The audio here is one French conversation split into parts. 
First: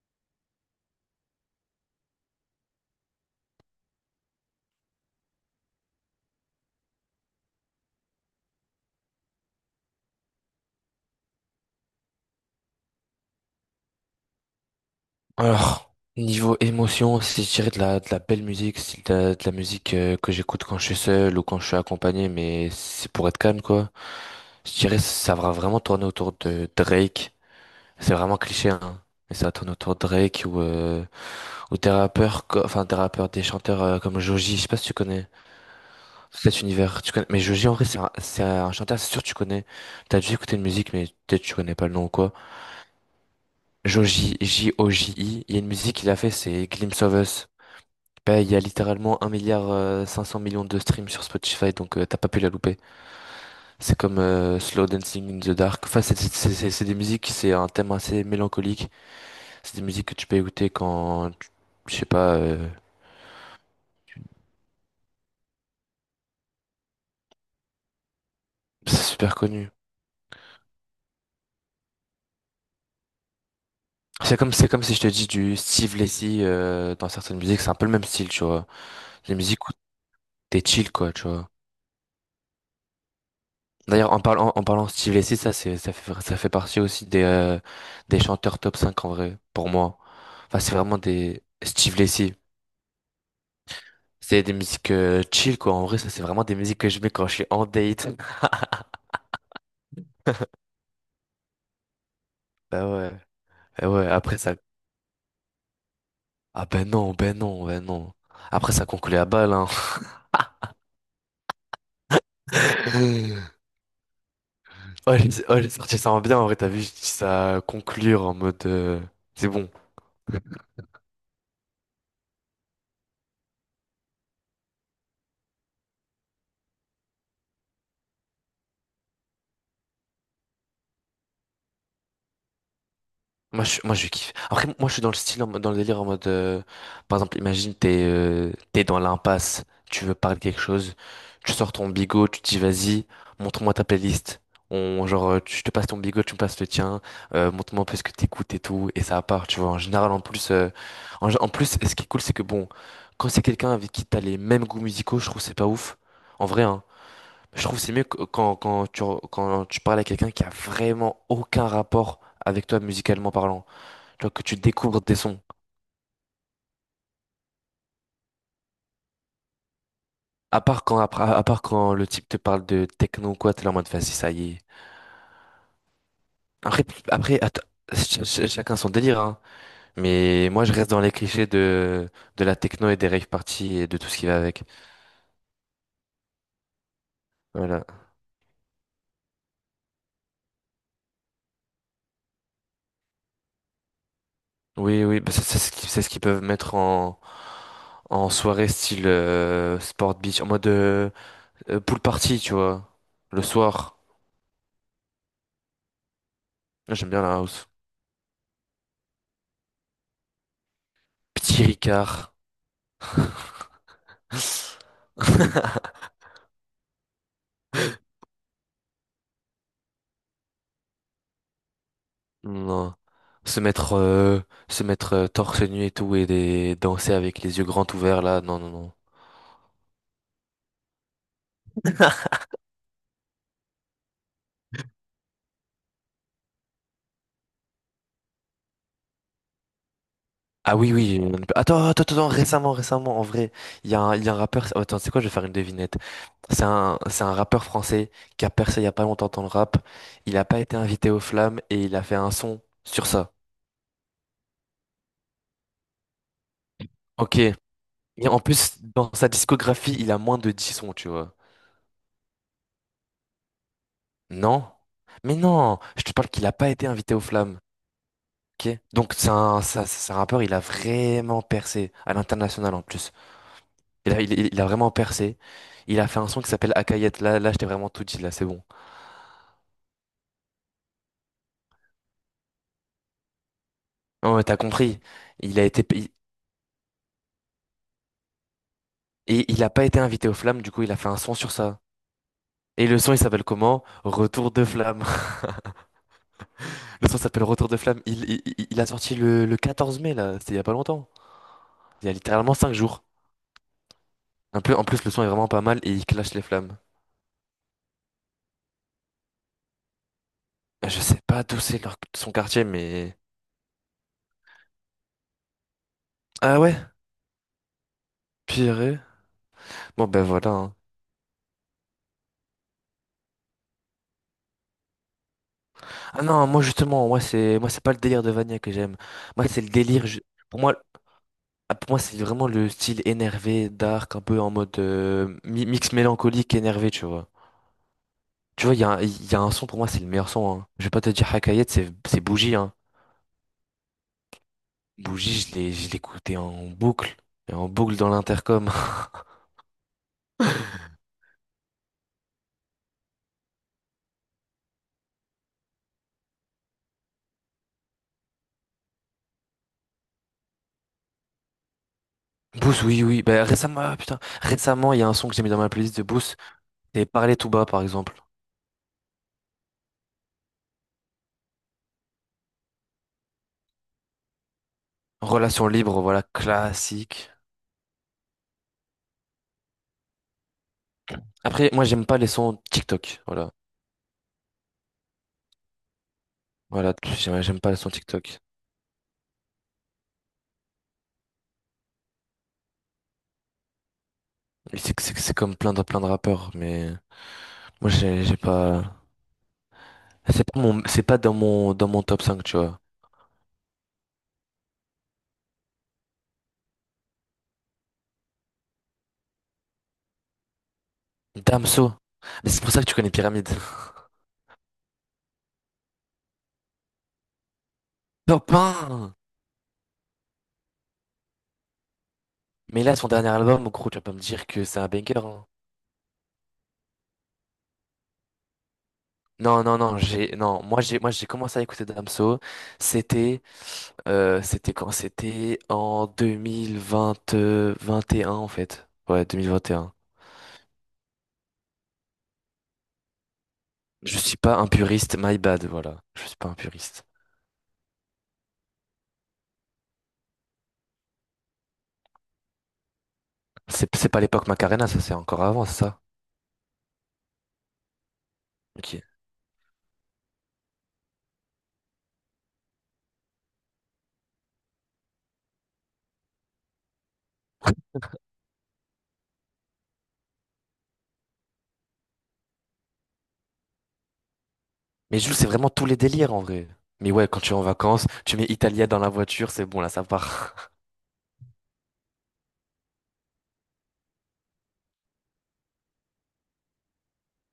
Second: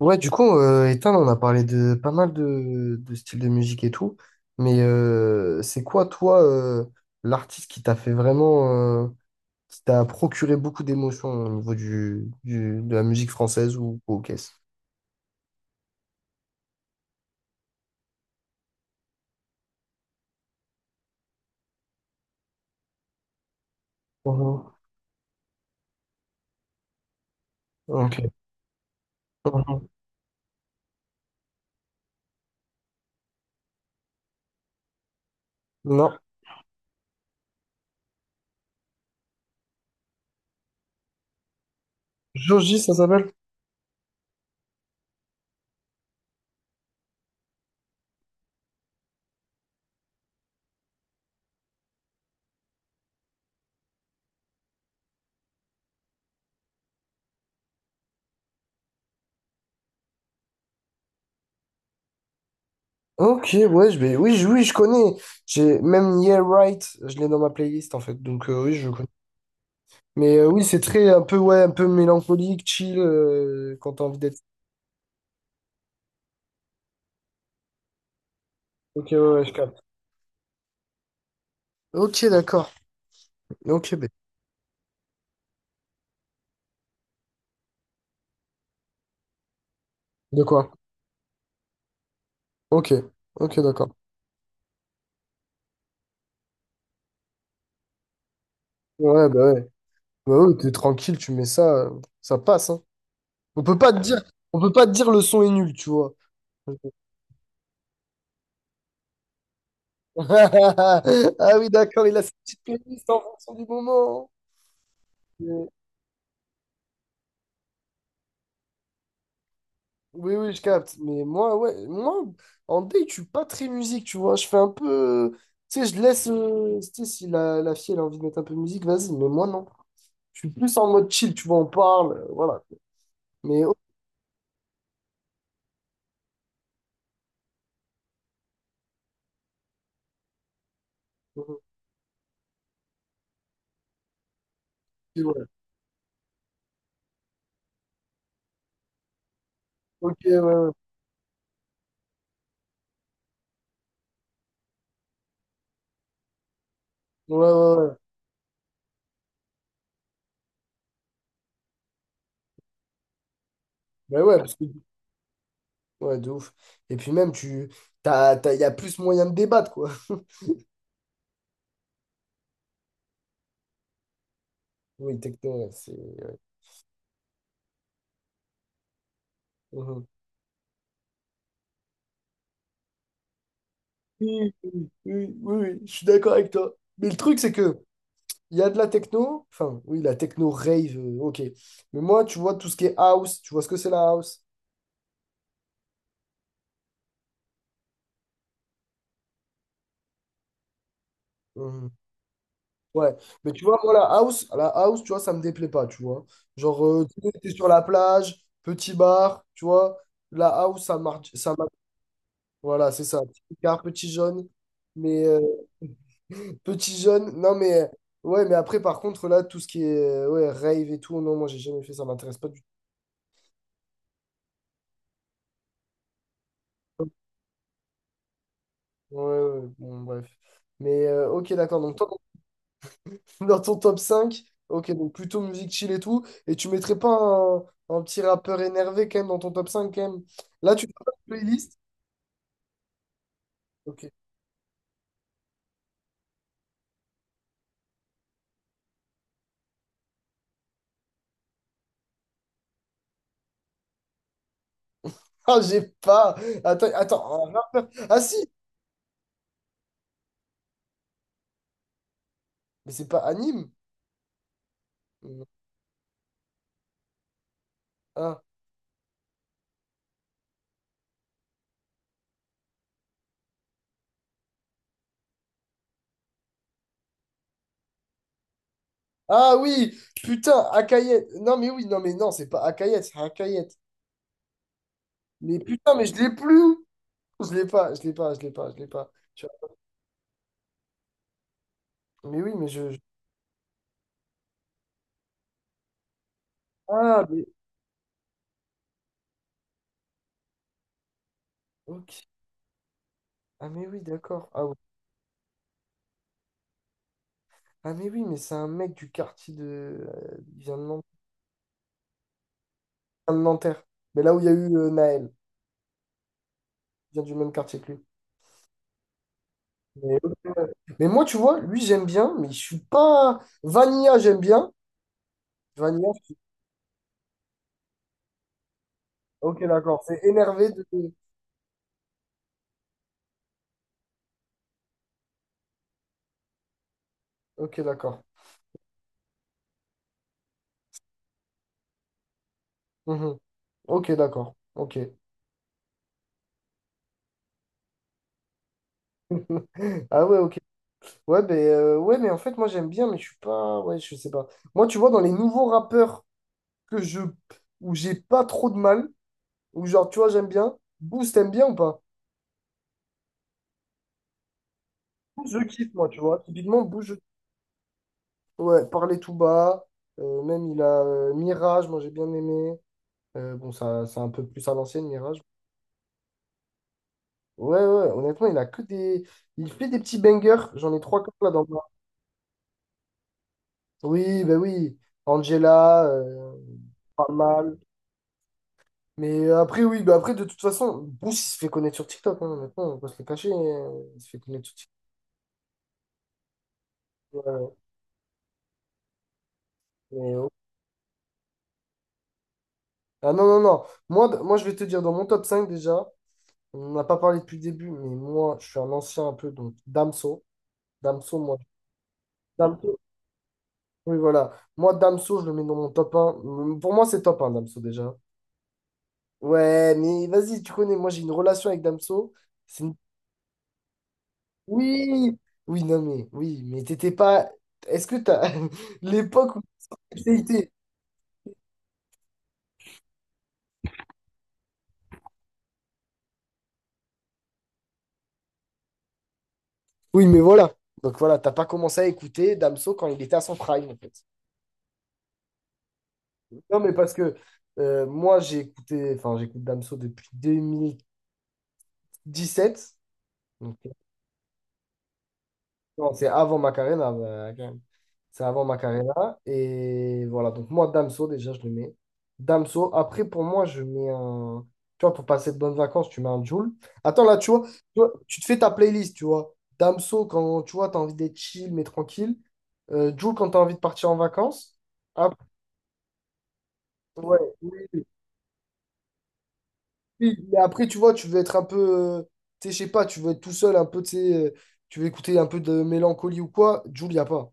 Ouais, du coup, Ethan, on a parlé de pas mal de styles de musique et tout, mais c'est quoi, toi, l'artiste qui t'a fait vraiment, qui t'a procuré beaucoup d'émotions au niveau de la musique française ou au caisse? Alors, niveau émotion, si je dirais de la belle musique, style de la musique, que j'écoute quand je suis seul ou quand je suis accompagné, mais c'est pour être calme, quoi. Je Mhm. dirais ça va vraiment tourner autour de Drake. C'est Ok. vraiment cliché, hein. Mais ça tourne Mhm. autour de Drake ou des rappeurs, des chanteurs comme Joji, je sais pas si tu connais Non. cet univers. Tu connais, mais Joji, en vrai, c'est un chanteur, c'est sûr que tu connais. T'as dû écouter une musique, mais peut-être tu connais pas le nom ou quoi. Joji, ça s'appelle? Joji, Joji, il y a une musique qu'il a fait, c'est Glimpse of Us. Bah, il y a littéralement un milliard 500 millions de streams sur Spotify, donc t'as pas pu la louper. C'est comme Slow Dancing in the Dark. Enfin, c'est des musiques, c'est un thème assez mélancolique. C'est des musiques que tu peux écouter, je sais pas, Ok, ouais, je vais... oui, oui, je connais. J'ai même Yeah Right, je l'ai dans ma playlist en fait, donc oui, je c'est connais. super connu. Mais oui, c'est très un peu, ouais, un peu mélancolique, chill, quand t'as envie C'est d'être. comme, c'est comme si je te dis du Steve Lacy dans certaines musiques, c'est un peu le même style, tu vois. Ok, ouais, Des ouais, je musiques où capte. t'es chill, quoi, tu vois. Ok, d'accord. Ok, ben. D'ailleurs, en parlant, de Steve Lacy, ça fait partie aussi des chanteurs top cinq, en vrai, pour moi. De Enfin, quoi? c'est vraiment des Steve Lacy. Ok, ok, d'accord. C'est des musiques chill, quoi. En vrai, ça, c'est vraiment des musiques que je mets quand je suis en date. Ouais, bah ouais. Bah ouais, t'es tranquille, tu mets ça, ça passe, hein. Bah ouais. On peut Bah pas te ouais, dire, après ça. on peut pas te dire le son est nul, tu vois. Ah ben non, ben non, ben non. Après, ça conclut à balle, hein. Ah oui, d'accord, il a sa petite playlist en fonction du moment, hein. Oh, j'ai, oh, Mais- j'ai sorti ça en bien, en vrai, t'as vu, je dis ça à conclure en mode, c'est bon. Oui, oui, je capte. Mais moi, ouais, moi, en date, je suis pas très musique, tu vois. Je fais un peu. Tu sais, je laisse, tu sais, si la fille, elle a envie de mettre un peu de musique, vas-y. Mais moi, non. Je suis plus en mode chill, tu vois, on parle, voilà. Mais, Moi oh, je, moi je kiffe. Après, moi je suis dans le style dans le délire en mode par exemple imagine t'es t'es dans l'impasse, tu veux parler de quelque chose, tu euh, sors ton bigot, tu te dis vas-y, montre-moi ta playlist. On genre, ouais. Te passes ton bigot, tu me passes le tien, montre-moi un peu ce que t'écoutes et tout et ça part, tu vois. En général, Ok, en ouais, plus euh, ouais, en, gé- en plus ce qui est cool, c'est que bon, quand c'est quelqu'un avec qui t'as les mêmes goûts musicaux, je trouve que c'est pas ouf. En vrai, hein. ouais, Je trouve que ouais, ouais. c'est mieux que quand tu parles à quelqu'un qui a vraiment aucun rapport avec toi musicalement parlant. Ben Genre ouais, que parce tu que... découvres des sons. Ouais, de ouf. Et puis même, tu... T'as... y a plus moyen de débattre, quoi. À part quand le type te parle de techno ou quoi, t'es là en mode, vas-y, ça y est. Oui, techno, ouais, c'est... ouais. Après, après atta- ch- ch- chacun son délire, hein. Mhm. Mais moi, je reste dans les clichés de la techno et des rave parties et de tout ce qui va Oui, avec. oui, oui, oui, je suis d'accord avec toi. Mais le truc, c'est que Voilà. il y a de la techno, enfin, oui, la techno rave, ok. Mais moi, tu vois, tout ce qui est house, tu vois ce que c'est la house? Oui, oui, bah, c'est ce qu'ils peuvent mettre en soirée, style sport beach, en mode, Mhm. pool party, tu vois. Ouais, Le mais tu vois, moi, soir. La house, tu vois, ça me déplaît pas, tu vois. Genre, Moi, j'aime bien la tu es house. sur la plage, petit bar, tu vois, la house, ça marche, ça. Petit Ricard. Voilà, c'est ça. Petit Picard, petit jaune. Mais petit jaune. Non, mais ouais, mais après, par contre, là, tout ce qui est ouais, rave et tout, non, moi, j'ai jamais fait ça. M'intéresse pas du tout. Non. Se mettre, euh, se mettre torse nu et tout, et Ouais, danser avec les yeux grands ouverts là, non, non, non. ouais, ouais. Bon, bref. Mais ok, d'accord. Donc, toi, dans ton top cinq. Ok, donc plutôt musique chill et tout. Et tu mettrais pas un petit rappeur énervé quand même dans ton top 5 quand même. Là, Ah tu fais oui, pas oui. de on ne peut- playlist? Attends, attends, attends, récemment, récemment, en vrai, il y a Ok. un, il y a un rappeur. Oh, attends, c'est quoi, je vais faire une devinette. C'est un rappeur français qui a percé il y a pas longtemps dans le rap. Il a pas été invité aux flammes et il a fait un son sur ça. Ah, j'ai pas. Attends, Ok. attends, un Et rappeur. Ah, si! en plus, dans sa discographie, il a moins de 10 sons, tu vois. Mais c'est pas anime. Non? Mais non, je te parle qu'il a pas été invité aux flammes. Ah. Ok. Donc c'est un rappeur, il a vraiment percé à l'international en plus. Il a vraiment percé. Il a fait un son qui s'appelle Akayet. Là, là, je t'ai vraiment tout dit, là, c'est bon. Ah oui, putain, Akayet. Non mais oui, non mais non, c'est pas Akayet, c'est Akayet. Non, mais t'as compris. Mais Il a été, putain, mais il- je l'ai plus. Je l'ai pas, je l'ai pas, je l'ai pas, je l'ai pas. Tu et il a pas été invité aux flammes, du coup, il a fait un son sur ça. vois. Mais oui, Et le son, il s'appelle comment? Retour de flamme. Le son Ah s'appelle mais Retour de flamme. Il a sorti le 14 mai, là, c'était il y a pas longtemps. Il y ok. a littéralement 5 jours. Ah mais oui, d'accord. Un Ah, oui. peu, en plus, le son est vraiment pas mal et il clash les flammes. Ah mais oui, mais c'est un mec du quartier de. euh, il vient de Je Nan- sais pas d'où c'est son quartier, mais. il vient de Nanterre. Mais là où il y a eu Naël, Ah ouais? il vient du même quartier que lui. Pire. Bon, Mais, ben ok. voilà, hein. Mais moi, tu vois, lui j'aime bien, mais je suis pas. Vanilla, j'aime bien. Vanilla. Ah non, moi justement, moi c'est pas le délire de Vania que j'aime. Moi c'est Ok, le d'accord. délire. C'est Pour énervé moi, de. pour moi, c'est vraiment le style énervé, dark, un peu en mode, mix mélancolique énervé, tu vois. Ok, d'accord. Tu vois, il y a un son, pour moi c'est le meilleur son, hein. Je vais pas te dire Hakayet, c'est Bougie. Hein. Mhm. Ok, d'accord. Ok. Bougie, je l'écoutais en boucle, et en boucle dans l'intercom. Ah ouais, ok. Ouais, ben, ouais, mais en fait, moi, j'aime bien, mais je suis pas... Ouais, je sais pas. Moi, tu vois, dans les nouveaux rappeurs que je... où j'ai pas trop de mal, où genre, tu vois, j'aime bien, Booz, t'aimes bien ou pas? Boost, oui oui. Ben récemment, ah, putain, récemment il y a un son que j'ai Booz, mis dans je ma kiffe, playlist de moi, tu Boost. vois. Typiquement, Booz, C'est je... Parler tout bas, par exemple. Ouais, Parler tout bas. Même, il a Mirage, moi, j'ai bien aimé. Bon, ça, c'est un peu plus à l'ancienne, Mirage. Relation libre, voilà, classique. Ouais, ouais, honnêtement, il a que des... Il fait des petits bangers. J'en ai trois comme là dans Après, le... moi, j'aime pas les sons TikTok. Voilà. Oui, ben oui. Angela, Voilà, pas j'aime pas les mal. sons TikTok. Mais après, oui, bah après, de toute façon, Bruce, il se fait connaître sur TikTok, hein, maintenant, on peut se le cacher, il se fait connaître sur Et c'est comme plein de rappeurs, mais TikTok, ouais. moi, j'ai pas. Mais, C'est pas mon, c'est pas dans mon, dans mon top cinq, tu vois. ah non, non, non, moi, moi, je vais te dire, dans mon top 5 déjà, on n'a pas parlé depuis le début, mais moi, je suis un ancien un peu, donc Damso, Damso, moi, Damso. Mais c'est pour ça que tu Damso, connais Pyramide. oui, voilà, moi, Damso, je le mets dans mon top un. Mm. Pour moi, c'est top un Damso, déjà. Top 1! Ouais, mais vas-y, tu connais, moi, j'ai une relation avec Damso, c'est Mais une- là, son dernier album, gros, tu vas pas me dire que c'est un banger, Oui, hein. oui, non, mais, oui, mais t'étais pas... Est-ce que t'as l'époque où... Non, non, non, j'ai, non, moi, j'ai commencé à écouter Damso. C'était, c'était quand? C'était en 2020, 21, en fait. Ouais, 2021. Oui, mais voilà. Donc voilà, t'as pas commencé à écouter Damso quand il était à son prime, en Je fait. suis pas un puriste, my bad, voilà. Je suis pas un Non, mais puriste. parce que moi, j'ai écouté, enfin, j'écoute Damso depuis 2017. Donc, C'est c'est pas l'époque Macarena, ça c'est encore avant, c'est ça. non, c'est avant Macarena, bah, quand même. C'est avant Ok. Macarena. Et voilà, donc moi, Damso, déjà, je le mets. Damso, après, pour moi, je mets un... Tu vois, pour passer de bonnes vacances, tu mets un Jul. Attends, là, tu vois, tu te fais ta playlist, tu vois. Damso, quand tu vois, t'as envie d'être chill, mais tranquille. Jul, quand t'as envie de partir en vacances. Mais Jules, c'est vraiment tous les délires, en vrai. Mais ouais, Ouais, quand tu es en oui, oui. vacances, tu mets Italia dans la voiture, c'est bon, là ça Oui, mais part. après, tu vois, tu veux être un peu, euh, tu sais, je sais pas, tu veux être tout seul, un peu, tu sais, tu veux écouter un peu de mélancolie ou quoi, Jul, y a pas.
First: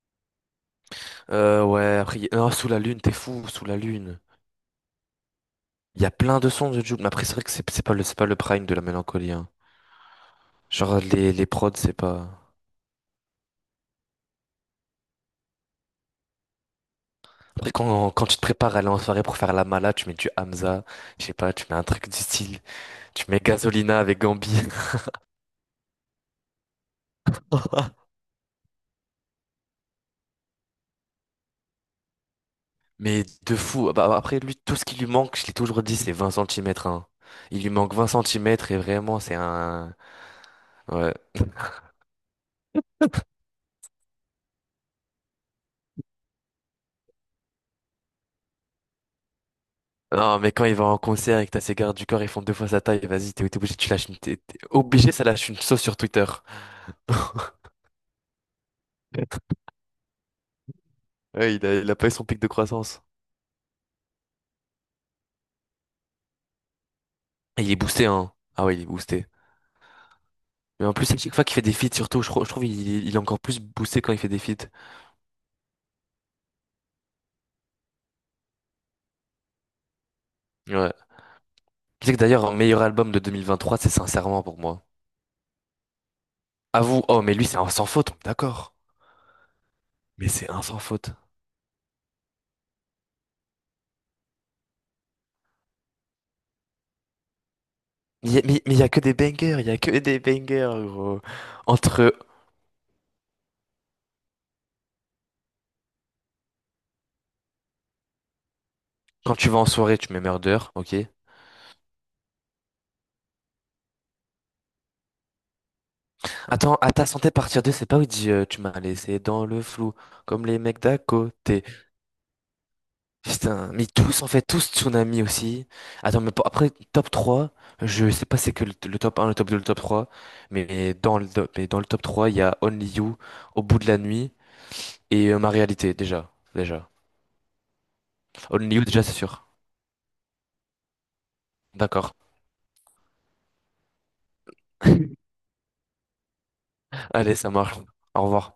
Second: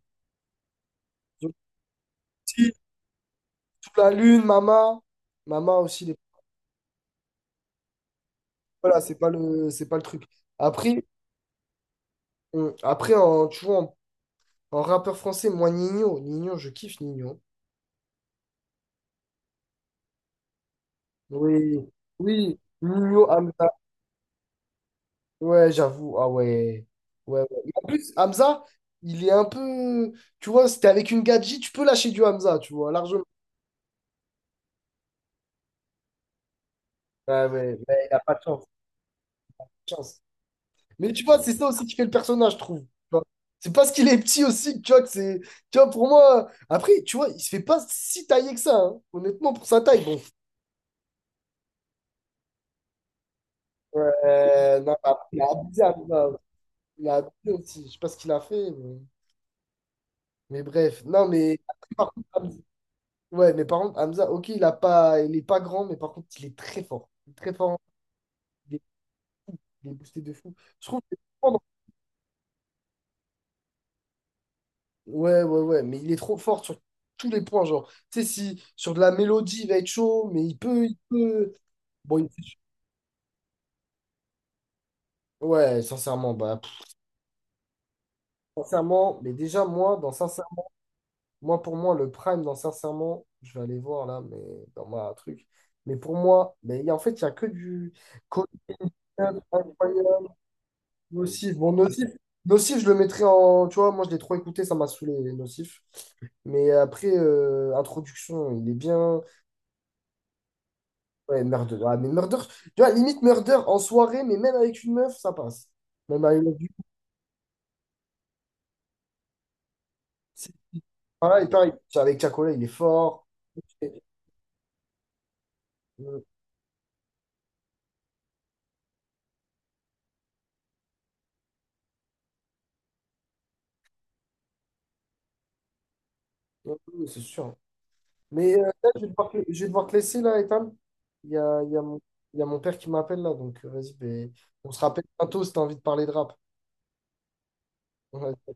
Donc, Ouais, après, non, sous si, la lune, t'es fou, sous la sous la lune. lune, Mama, Mama Il aussi, y a les... plein de sons de Jules, mais après c'est vrai que c'est pas le prime de la Voilà, mélancolie, hein. C'est pas le truc. Genre, Après, les prods, c'est pas. Après en, tu vois, en rappeur français, moi, Nino, Nino, je kiffe Nino. Après, quand tu te prépares à aller en soirée pour faire la mala, tu mets du Hamza, je sais pas, tu mets Oui, un truc du oui, style, tu Nino, mets Hamza, Gasolina avec Gambi. ouais, j'avoue, ah ouais, ouais, ouais. Mais En plus, Hamza, il est un peu, tu vois, si t'es avec une gadji, tu peux lâcher du Hamza, tu vois, largement. Mais de fou. Ah, bah, après, lui, tout ce qui lui manque, je l'ai toujours dit, c'est 20 centimètres. Hein. Ouais, Il lui ouais, manque ouais, 20 il a pas de chance. Pas centimètres et vraiment, c'est un. de chance. Mais Ouais. tu vois, c'est ça aussi qui fait le personnage, je trouve. Tu vois. C'est parce qu'il est petit aussi, tu vois, que c'est. Tu vois, pour moi. Après, tu vois, il se fait pas si tailler que ça, hein. Honnêtement, pour sa taille, bon. Non, mais quand il va en concert et que t'as ses gardes du corps, ils font deux fois sa taille, vas-y, t'es obligé, tu lâches une. T'es Ouais, non, obligé, ça après, il a lâche une sauce abusé, sur Twitter. Hamza. Il a abusé aussi. Je sais pas ce qu'il a fait, mais bref. Non, Ouais, mais, il a, il après, a pas eu par son contre, pic de croissance. Ouais, mais par contre, Hamza, ok, il a pas... il est pas grand, mais par contre, il est très fort. Il est très Et il est fort. boosté, hein. Ah ouais, Il il est, est boosté. il est boosté de fou. Mais Je en trouve plus, que à chaque fois qu'il fait des feats, surtout, je trouve il est encore plus boosté quand il fait des feats. Ouais, ouais, ouais, mais il est trop fort sur tous les points, genre, tu sais, si sur de la mélodie, il va être chaud, mais Ouais. il peut. Tu sais que Bon, d'ailleurs, un meilleur album de 2023, c'est Sincèrement pour moi. ouais, sincèrement, bah, pff, À vous, oh, mais lui, c'est un sans faute, d'accord. sincèrement, mais déjà, moi, dans Mais c'est un sincèrement, sans faute. moi, pour moi, le prime dans sincèrement, je vais aller voir là, mais dans ma truc, mais pour moi, en fait, il n'y a que du Il y a- mais Coldplay, il y a que des bangers, il y a que des Incroyable, bangers, gros. Nocif. Bon, Nocif, Entre Nocif, je le mettrais en, tu vois, moi, je l'ai trop écouté, ça m'a saoulé, Nocif, mais après, introduction, il est bien. quand tu vas en soirée, tu mets Murder, ok. Ouais, Murder. Ah, mais Murder, tu vois, limite Murder en soirée, mais même avec une meuf, ça passe. Même avec une meuf, Attends, à ta santé, partir deux, c'est pas où il dit tu m'as laissé dans le flou, comme c'est- les mecs d'à voilà, et côté. pareil, avec Chacola, il est fort. Putain, mais Et- tous, en fait, tous, Tsunami aussi. Attends, euh, mais après, top trois, je sais pas c'est que le top un, le top deux, le top trois, mais dans le top 3 il y a Only You, Au bout de la nuit et Ma réalité, déjà. Déjà. C'est sûr. Mais Only You, là, je déjà, vais c'est devoir, sûr. je vais devoir te laisser, là, Ethan. Il y a, il y a mon, D'accord. il y a mon père qui m'appelle, là, donc vas-y, ben, on se rappelle bientôt si t'as envie de parler de rap. Allez, ça marche. Au Ouais. revoir.